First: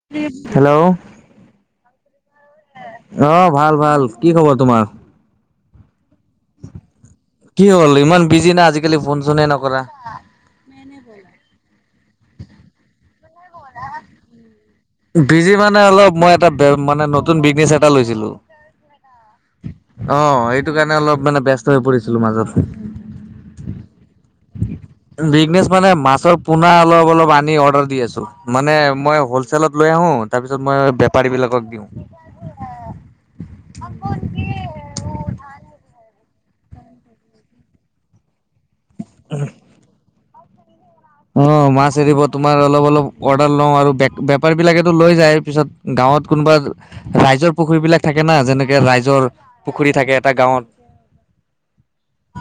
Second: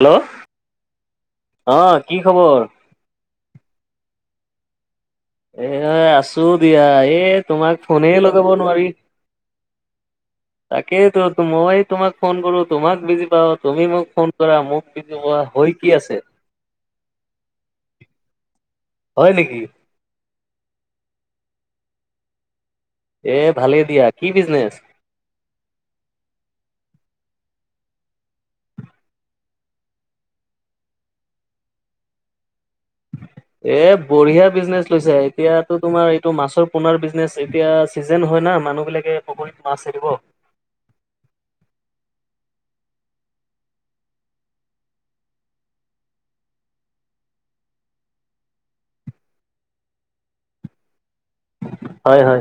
Hello hello অ, অ কি খবৰ ভাল-ভাল। কি খবৰ তোমাৰ? এ আছো দিয়া, এই কি তোমাক হ'ল ফোনে ইমান লগাব বিজি না নোৱাৰি। আজিকালি ফোন চোনে নকৰা তাকেইতো, মই তোমাক ফোন কৰোঁ তোমাক বিজি পাওঁ। তুমি মোক ফোন কৰা মোক পোৱা বিজি হৈ মানে কি অলপ, আছে মই এটা বে মানে নতুন বিজনেছ এটা লৈছিলোঁ। হয় নেকি অ', এইটো কাৰণে অলপ মানে, ব্যস্ত হৈ পৰিছিলো মাজত। এ ভালেই দিয়া। কি বিজনেছ? বিজনেছ মানে মাছৰ পোনা অলপ-অলপ আনি অৰ্ডাৰ দি আছোঁ। মানে মই হ'ল চেলত লৈ আহো, তাৰপিছত মই বেপাৰী বিলাকক দিওঁ। এ বঢ়িয়া বিজনেছ লৈছা, এতিয়াতো তোমাৰ এইটো মাছৰ পোনাৰ বিজনেছ, এতিয়া চিজন হয় না, মানুহ বিলাকে, পুখুৰীত মাছ এৰিব। অ', মাছ এৰিব। তোমাৰ অলপ-অলপ অৰ্ডাৰ লওঁ আৰু বে-বেপাৰী বিলাকেতো লৈ যায় পিছত। গাঁৱত কোনোবা ৰাইজৰ পুখুৰী বিলাক থাকে না, যেনেকে ৰাইজৰ পুখুৰী থাকে এটা গাঁৱত। হয়-হয়।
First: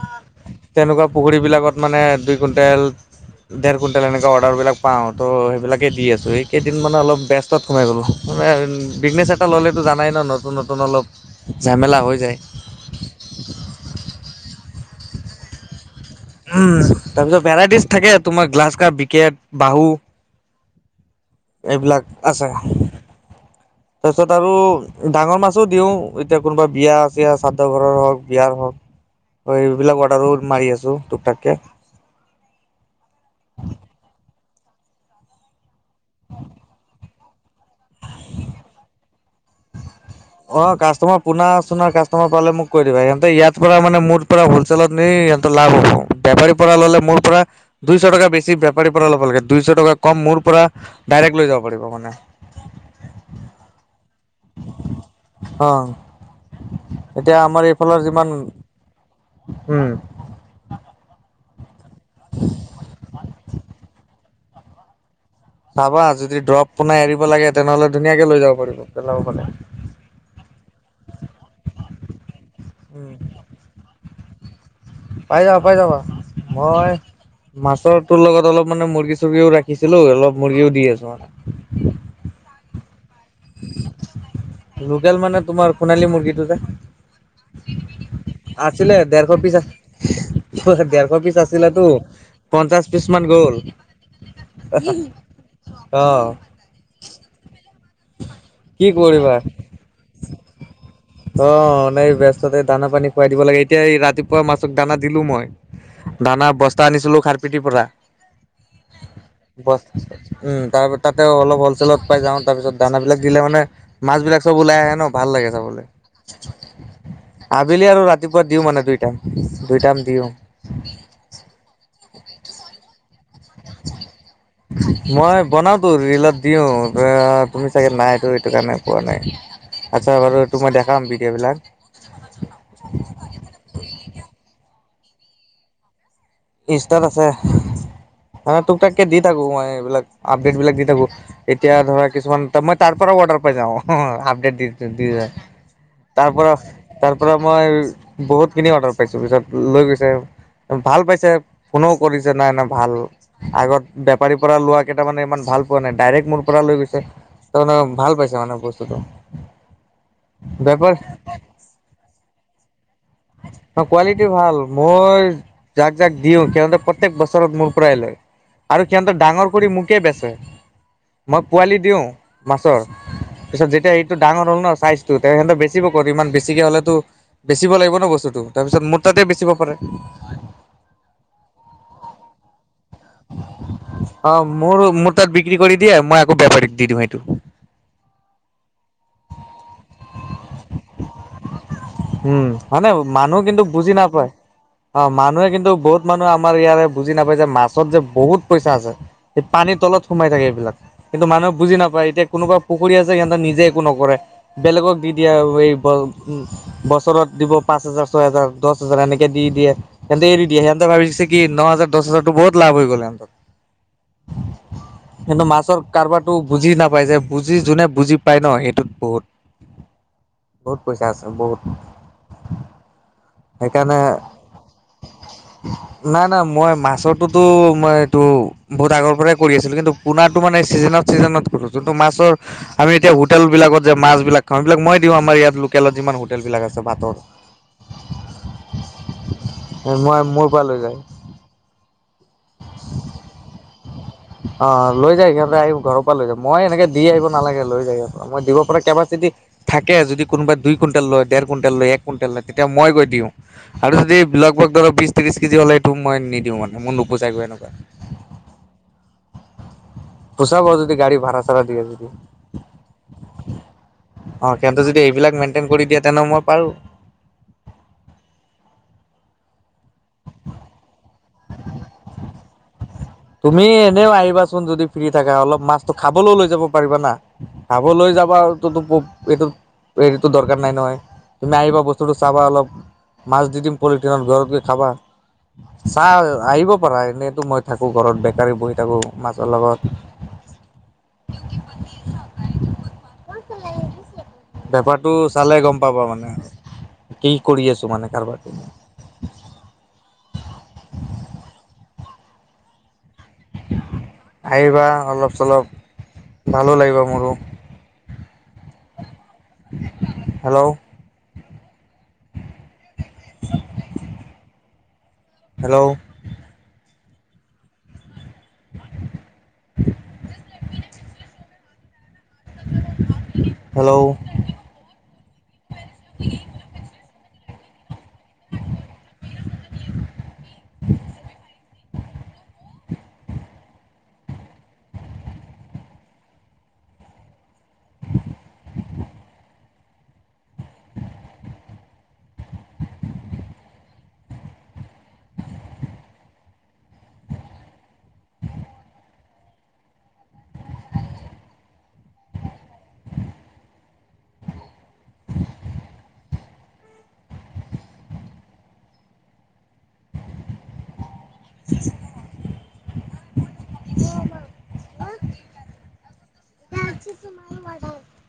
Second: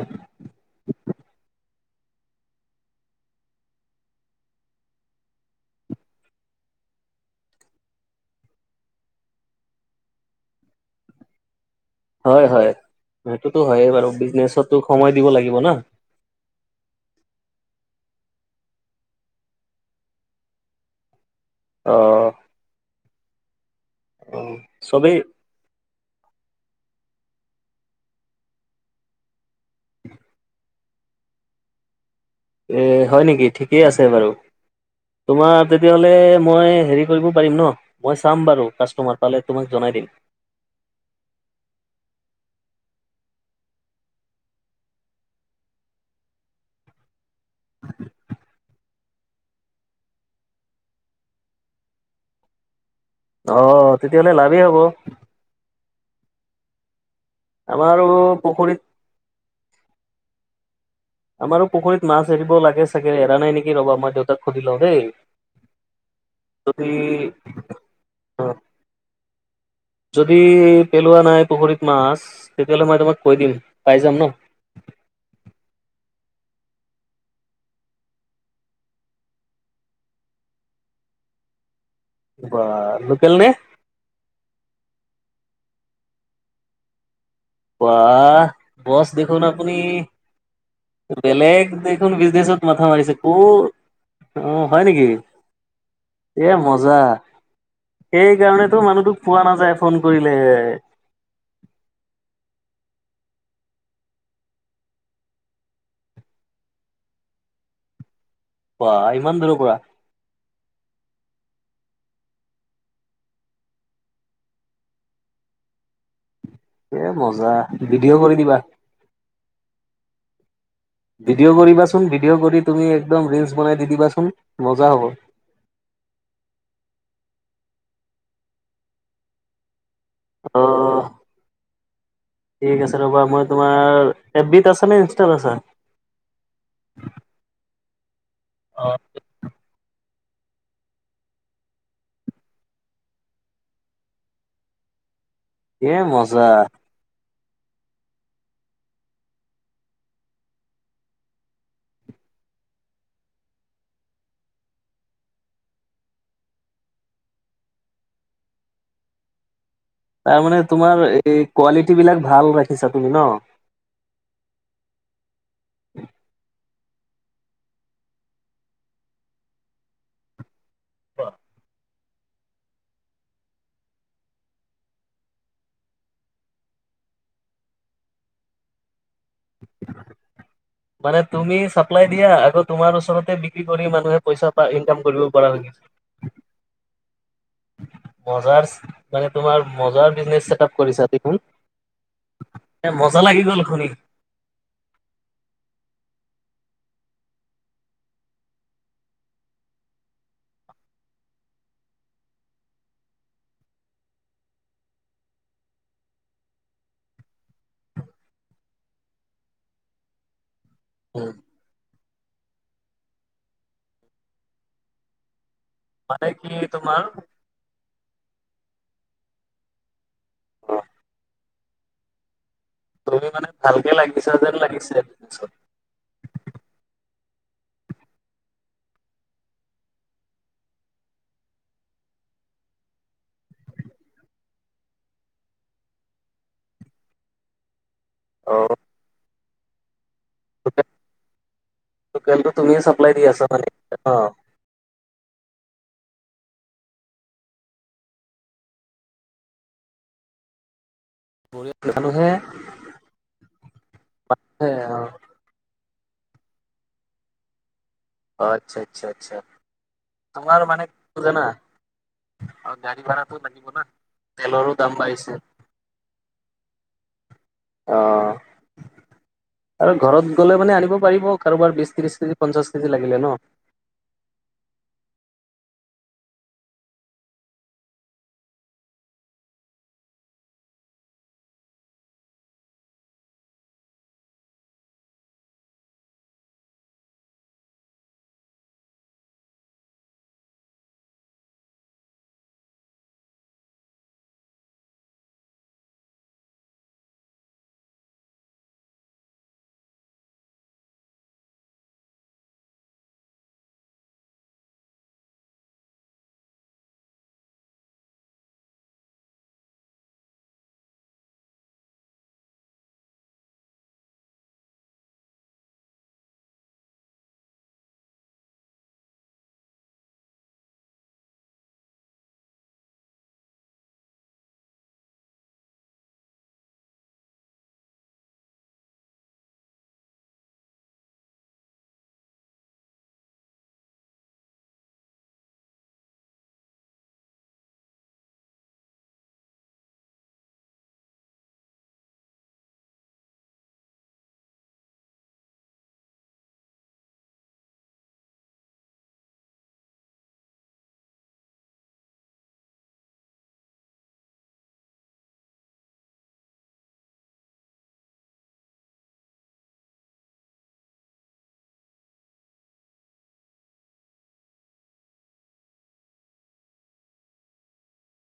তেনেকুৱা পুখুৰীবিলাকত মানে, দুই কুইণ্টেল। ডেৰ কুইণ্টেল এনেকুৱা অৰ্ডাৰবিলাক পাওঁ, ত' সেইবিলাকে দি আছোঁ। এই কেইদিন মানে অলপ বেষ্ট ত সোমাই গ'লোঁ, মে বিজনেছ এটা ল'লেতো জানাই ন নতুন-নতুন অলপ ঝামেলা- হৈ যায় হয়-হয়, সেইটোতো হৈয়ে বাৰু, বিজনেছততো সময় দিব লাগিব ন। উম তাৰ পিছত ভেৰাইটিজ থাকে তোমাৰ গ্লাচ কাপ, বিকেট, বাহু। অ এইবিলাক আছে। তাৰপিছত অ আৰু চবেই ডাঙৰ মাছ ছো দিওঁ, এতিয়া কোনোবা বিয়া আছে শ্ৰাদ্ধ ঘৰৰ হওক, বিয়াৰ হওক। হয়, এইবিলাক অৰ্ডাৰো মাৰি আছোঁ, টুক-টাককে। এ হয় নেকি, থিকেই আছে বাৰু। তোমাৰ তেতিয়া হ'লে, মই হেৰি কৰিব পাৰিম ন মই চাম বাৰু, কাষ্টমাৰ পালে তোমাক জনাই দিম। অ, কাষ্টমাৰ পোনা-চোনা, কাষ্টমাৰ পালে মোক কৈ দিবা। সিহঁতে ইয়াত পৰা মানে, মোৰ পৰা হ'ল চেলত নি, সিহঁতৰ লাভ হ'ব। বেপাৰীৰ পৰা ল'লে, মোৰ পৰা দুইশ টকা বেছি বেপাৰীৰ পৰা ল'ব লাগে, দুইশ টকা কম মোৰ পৰা, ডাইৰেক্ট লৈ যাব পাৰিব মানে। অ', তেতিয়া হ'লে, লাভে হ'ব। অ', এতিয়া আমাৰ এইফালৰ আমাৰো যিমান, পুখুৰীত উম'। আমাৰো পুখুৰীত মাছ এৰিব লাগে চাগে, এৰা নাই নেকি, ৰ'বা মই দেউতাক সুধি লওঁ দেই। চাবা যদি দ্ৰপ পোনাই এৰিব লাগে, তেনেহলে ধুনীয়াকে লৈ অ যাব পাৰিব, পেলাব কাৰণে। যদি পেলোৱা নাই পুখুৰীত মাছ, তেতিয়াহ'লে মই উম তোমাক কৈ দিম। পাই যাম ন? পাই যাবা, পাই যাবা। মই - মাছৰতোৰ লগত অলপ মানে মুৰ্গী-চুৰ্গীও ৰাখিছিলোঁ, অলপ মুৰ্গীও দি আছোঁ মানে। বা', লোকেল নে? লোকেল মানে তোমাৰ, সোণালী মুৰ্গীটো যে। বা', আছিলে বছ ডেৰশ দেখোন পিচ আছিলে আপুনি - ডেৰশ পিচ বেলেগ আছিলেতো দেখোন বিজনেছত পঞ্চাশ মাথা পিচ মাৰিছোঁ। মান ক'ত? গ'ল উম, হয় নেকি। অ এ মজা। সেই কাৰণেতো কি মানুহটোক কৰিবা পোৱা নাযায় ফোন কৰিলে। অ', নেই ব্যস্ততে দানা-পানী খুৱাই দিব লাগে, এতিয়া এই ৰাতিপুৱা মাছক দানা দিলোঁ মই। দানা বস্তা আনিছিলোঁ, খাৰপিথি পৰা। বা', ইমান দূৰৰ পৰা? উম, তা-তাতে অলপ হলচেলত পাই যাওঁ, তাৰ পিছত - দানাবিলাক দিলে মানে মাছবিলাক চব ওলাই আহে ন' ভাল লাগে চাবলে। এ মজা আবেলি আৰু ভিডিঅ' কৰি ৰাতিপুৱা দিবা দিওঁ মানে দুই টাইম, দুই টাইম দিওঁ। ভিডিঅ' কৰিবাচোন, ভিডিঅ' কৰি তুমি একদম ৰিল্‌ছ বনাই দি দিবাচোন, মজা হ'ব। হয় বনা- টো ৰিলত দিওঁ। আপুনি চাগে নাই, ত' এইটো কাৰণে পোৱা নাই। আচ্ছা বাৰু অ তোমাক দেখাম ভিডিঅ'বিলাক। ঠিক আছে ৰ'বা, মই তোমাৰ, এফ বিত আছা নে ইনষ্টাত আছা? ইনষ্টাত আছে। মানে তুক-তাককে দি থাকোঁ মই এইবিলাক, আপডেটবিলাক দি থাকোঁ। এতিয়া ধৰা কিছুমান, তা, মই তাৰ পৰাও অৰ্ডাৰ পাই যাওঁ, আপডেট দি, দ, দি যায়। এ মজা তাৰপৰা - তাৰ পৰা মই বহুতখিনি অৰ্ডাৰ পাইছোঁ। পিছত লৈ গৈছে, ভাল পাই - ছে ফোনো কৰিছে, নাই নাই ভাল - আগত বেপাৰী পৰা লোৱাকেইটা মানে ইমান ভাল পোৱা নাই, ডাইৰেক্ট মোৰ পৰা লৈ গৈছে। তাৰমানে ভাল পাইছে মানে বস্তুটো। তাৰ মানে বেপাৰ তোমাৰ এই কোৱালিটীবিলাক ভাল ৰাখিছা তুমি ন? অ' কোৱালিটি ভাল। মই যাক যাক দিওঁ, সিহঁতে প্ৰ - তেক বছৰত মোৰ পৰাই লয়। আৰু সিহঁতে ডাঙৰ কৰি মোকে বেচে। মই পোৱালি দিওঁ - মাছৰ। পিছত যেতিয়া এইটো ডাঙৰ হ'ল ন' চাইজটো, তে সিহঁতে বেচিব ক'ত? ইমান বেছিকে হ'লেওতো - বেচিব লাগিব ন' বস্তুটো। তাৰপিছত মোৰ তাতে বেচিব পাৰে। মানে তুমি চাপ্লাই দিয়া আকৌ তোমাৰ ওচৰতে বিক্ৰী কৰি মানুহে অ পইচা পা, মোৰ ইনকাম মোৰ কৰিব। তাত পৰা বিক্ৰী হৈ কৰি গৈছে দিয়ে, মই আকৌ বেপাৰীক দি দিওঁ সেইটো। মজাৰচ, মানে তোমাৰ মজা বিজনেছ ছেট-আপ কৰিছা দেখোন। উম, মানে এ মজা মানুহ লাগি গ'ল কিন্তু শুনি বুজি নাপায়। অ', মানুহে কিন্তু, বহুত মানুহে আমাৰ ইয়াৰে বুজি নাপায় যে, মাছত যে বহুত পইচা আছে। সি পানীৰ তলত সোমাই থাকে এইবিলাক। কিন্তু মানুহে বুজি নাপায়। এতিয়া কোনোবা পুখুৰী আছে, সিহঁতে নিজে একো নকৰে। বেলেগক দি দিয়া ৱে ব' ম'। বছৰত দিব পাঁচ হাজাৰ, ছয় হাজাৰ, দছ হাজাৰ এনেকে দি দিয়ে, সিহঁতে এৰি দিয়ে সিহঁতে সিহঁতে ভাবিছে কি ন হাজাৰ দচ হাজাৰটো বহুত লাভ হৈ গল সিঁহতৰ কিন্তু মাছৰ মানে কাৰোবাতো কি বুজি নাপাই যে তোমাৰ বুজি যোনে বুজি পায় ন এইটোত বহুত। বহুত পইচা আছে বহুত। তুমি মানে ভালকে সেইকাৰণে লাগিছা যেন লাগিছে পিছত। নাই নাই মই মাছটোতো মই এইটো বহুত আগৰ পৰাই কৰি আছিলো কিন্তু পোনাটো মানে চিজনত চিজনত খুলো যোনটো মাছৰ আমি এতিয়া হোটেলবিলাকত যে মাছবিলাক খাম সেইবিলাক মই দিওঁ আমাৰ ইয়াত লোকেলত যিমান হো হোটেলবিলাক আছে ভাতৰ। অঁ। মই মোৰ পৰা লৈ যায়। ত টেলটো তুমিয়ে চাপ্লাই দি আছা মানে অ। অ লৈ যায় সিহঁতে আহি ঘৰৰ পৰা লৈ যাম, মই এনেকে দি আহিব নালাগে লৈ যায় সিহঁত। মই দিব পৰা কেপাচিটিত থাকে যদি কোনোবা দুই কুইণ্টেল লয়। দেৰ বঢ়িয়া। কুইণ্টেল লয়, এক মানুহে কুইণ্টেল লয় তেতিয়া মই গৈ দিওঁ আৰু যদি হে লগভগ অ ধৰক বিশ - ত্ৰিশ কেজি হ'লে টো মই নিদিওঁ মানে মোৰ নুবুজাই গৈ এনেকুৱা। অ আচ্ছা আচ্ছা আচ্ছা আমাৰ পোচাব মানে যদি গাড়ী কি ভাড়া জানা? চাড়া দিয়ে যদি আৰু গাড়ী ভাড়াটো লাগিব না অ তেলৰো কিন্তু দাম যদি বাঢ়িছে। এইবিলাক মেইনটেইন কৰি দিয়া তেনে মই পাৰো। অহ। আৰু ঘৰত গলে মানে আনিব পাৰিব কাৰোবাৰ বিশ - ত্ৰিশ কেজি, পঞ্চাশ কেজি লাগিলে ন। তুমি এনেও আহিবা চোন যদি ফ্ৰী থাকা অলপ মাছটো খাবলৈও লৈ যাব পাৰিবা না। [unintelligible] খাব লৈ যাবা তত এইটো [inaudible] হেৰিতো দৰকাৰ নাই নহয় নাই তুমি আহিবা বস্তুটো চাবা অলপ [unintelligible] মাছ দি দিম পলিথিনত ঘৰত গৈ খাবা, চাহ আহিব পাৰা এনেইটো মই থাকো [inaudible] আকৌ ঘৰত বেকাৰে বহি থাকোঁ মাছৰ লগত [unintelligible] বেপাৰটো চালে গম পাব মানে কি কৰি আছো মানে কাৰোবাৰ আহিবা অলপ-চলপ, ভালো লাগিব মোৰো। [unintelligible] Hello [unintelligible] hello [unintelligible] [unintelligible] hello [unintelligible] [unintelligible] [unintelligible] [unintelligible]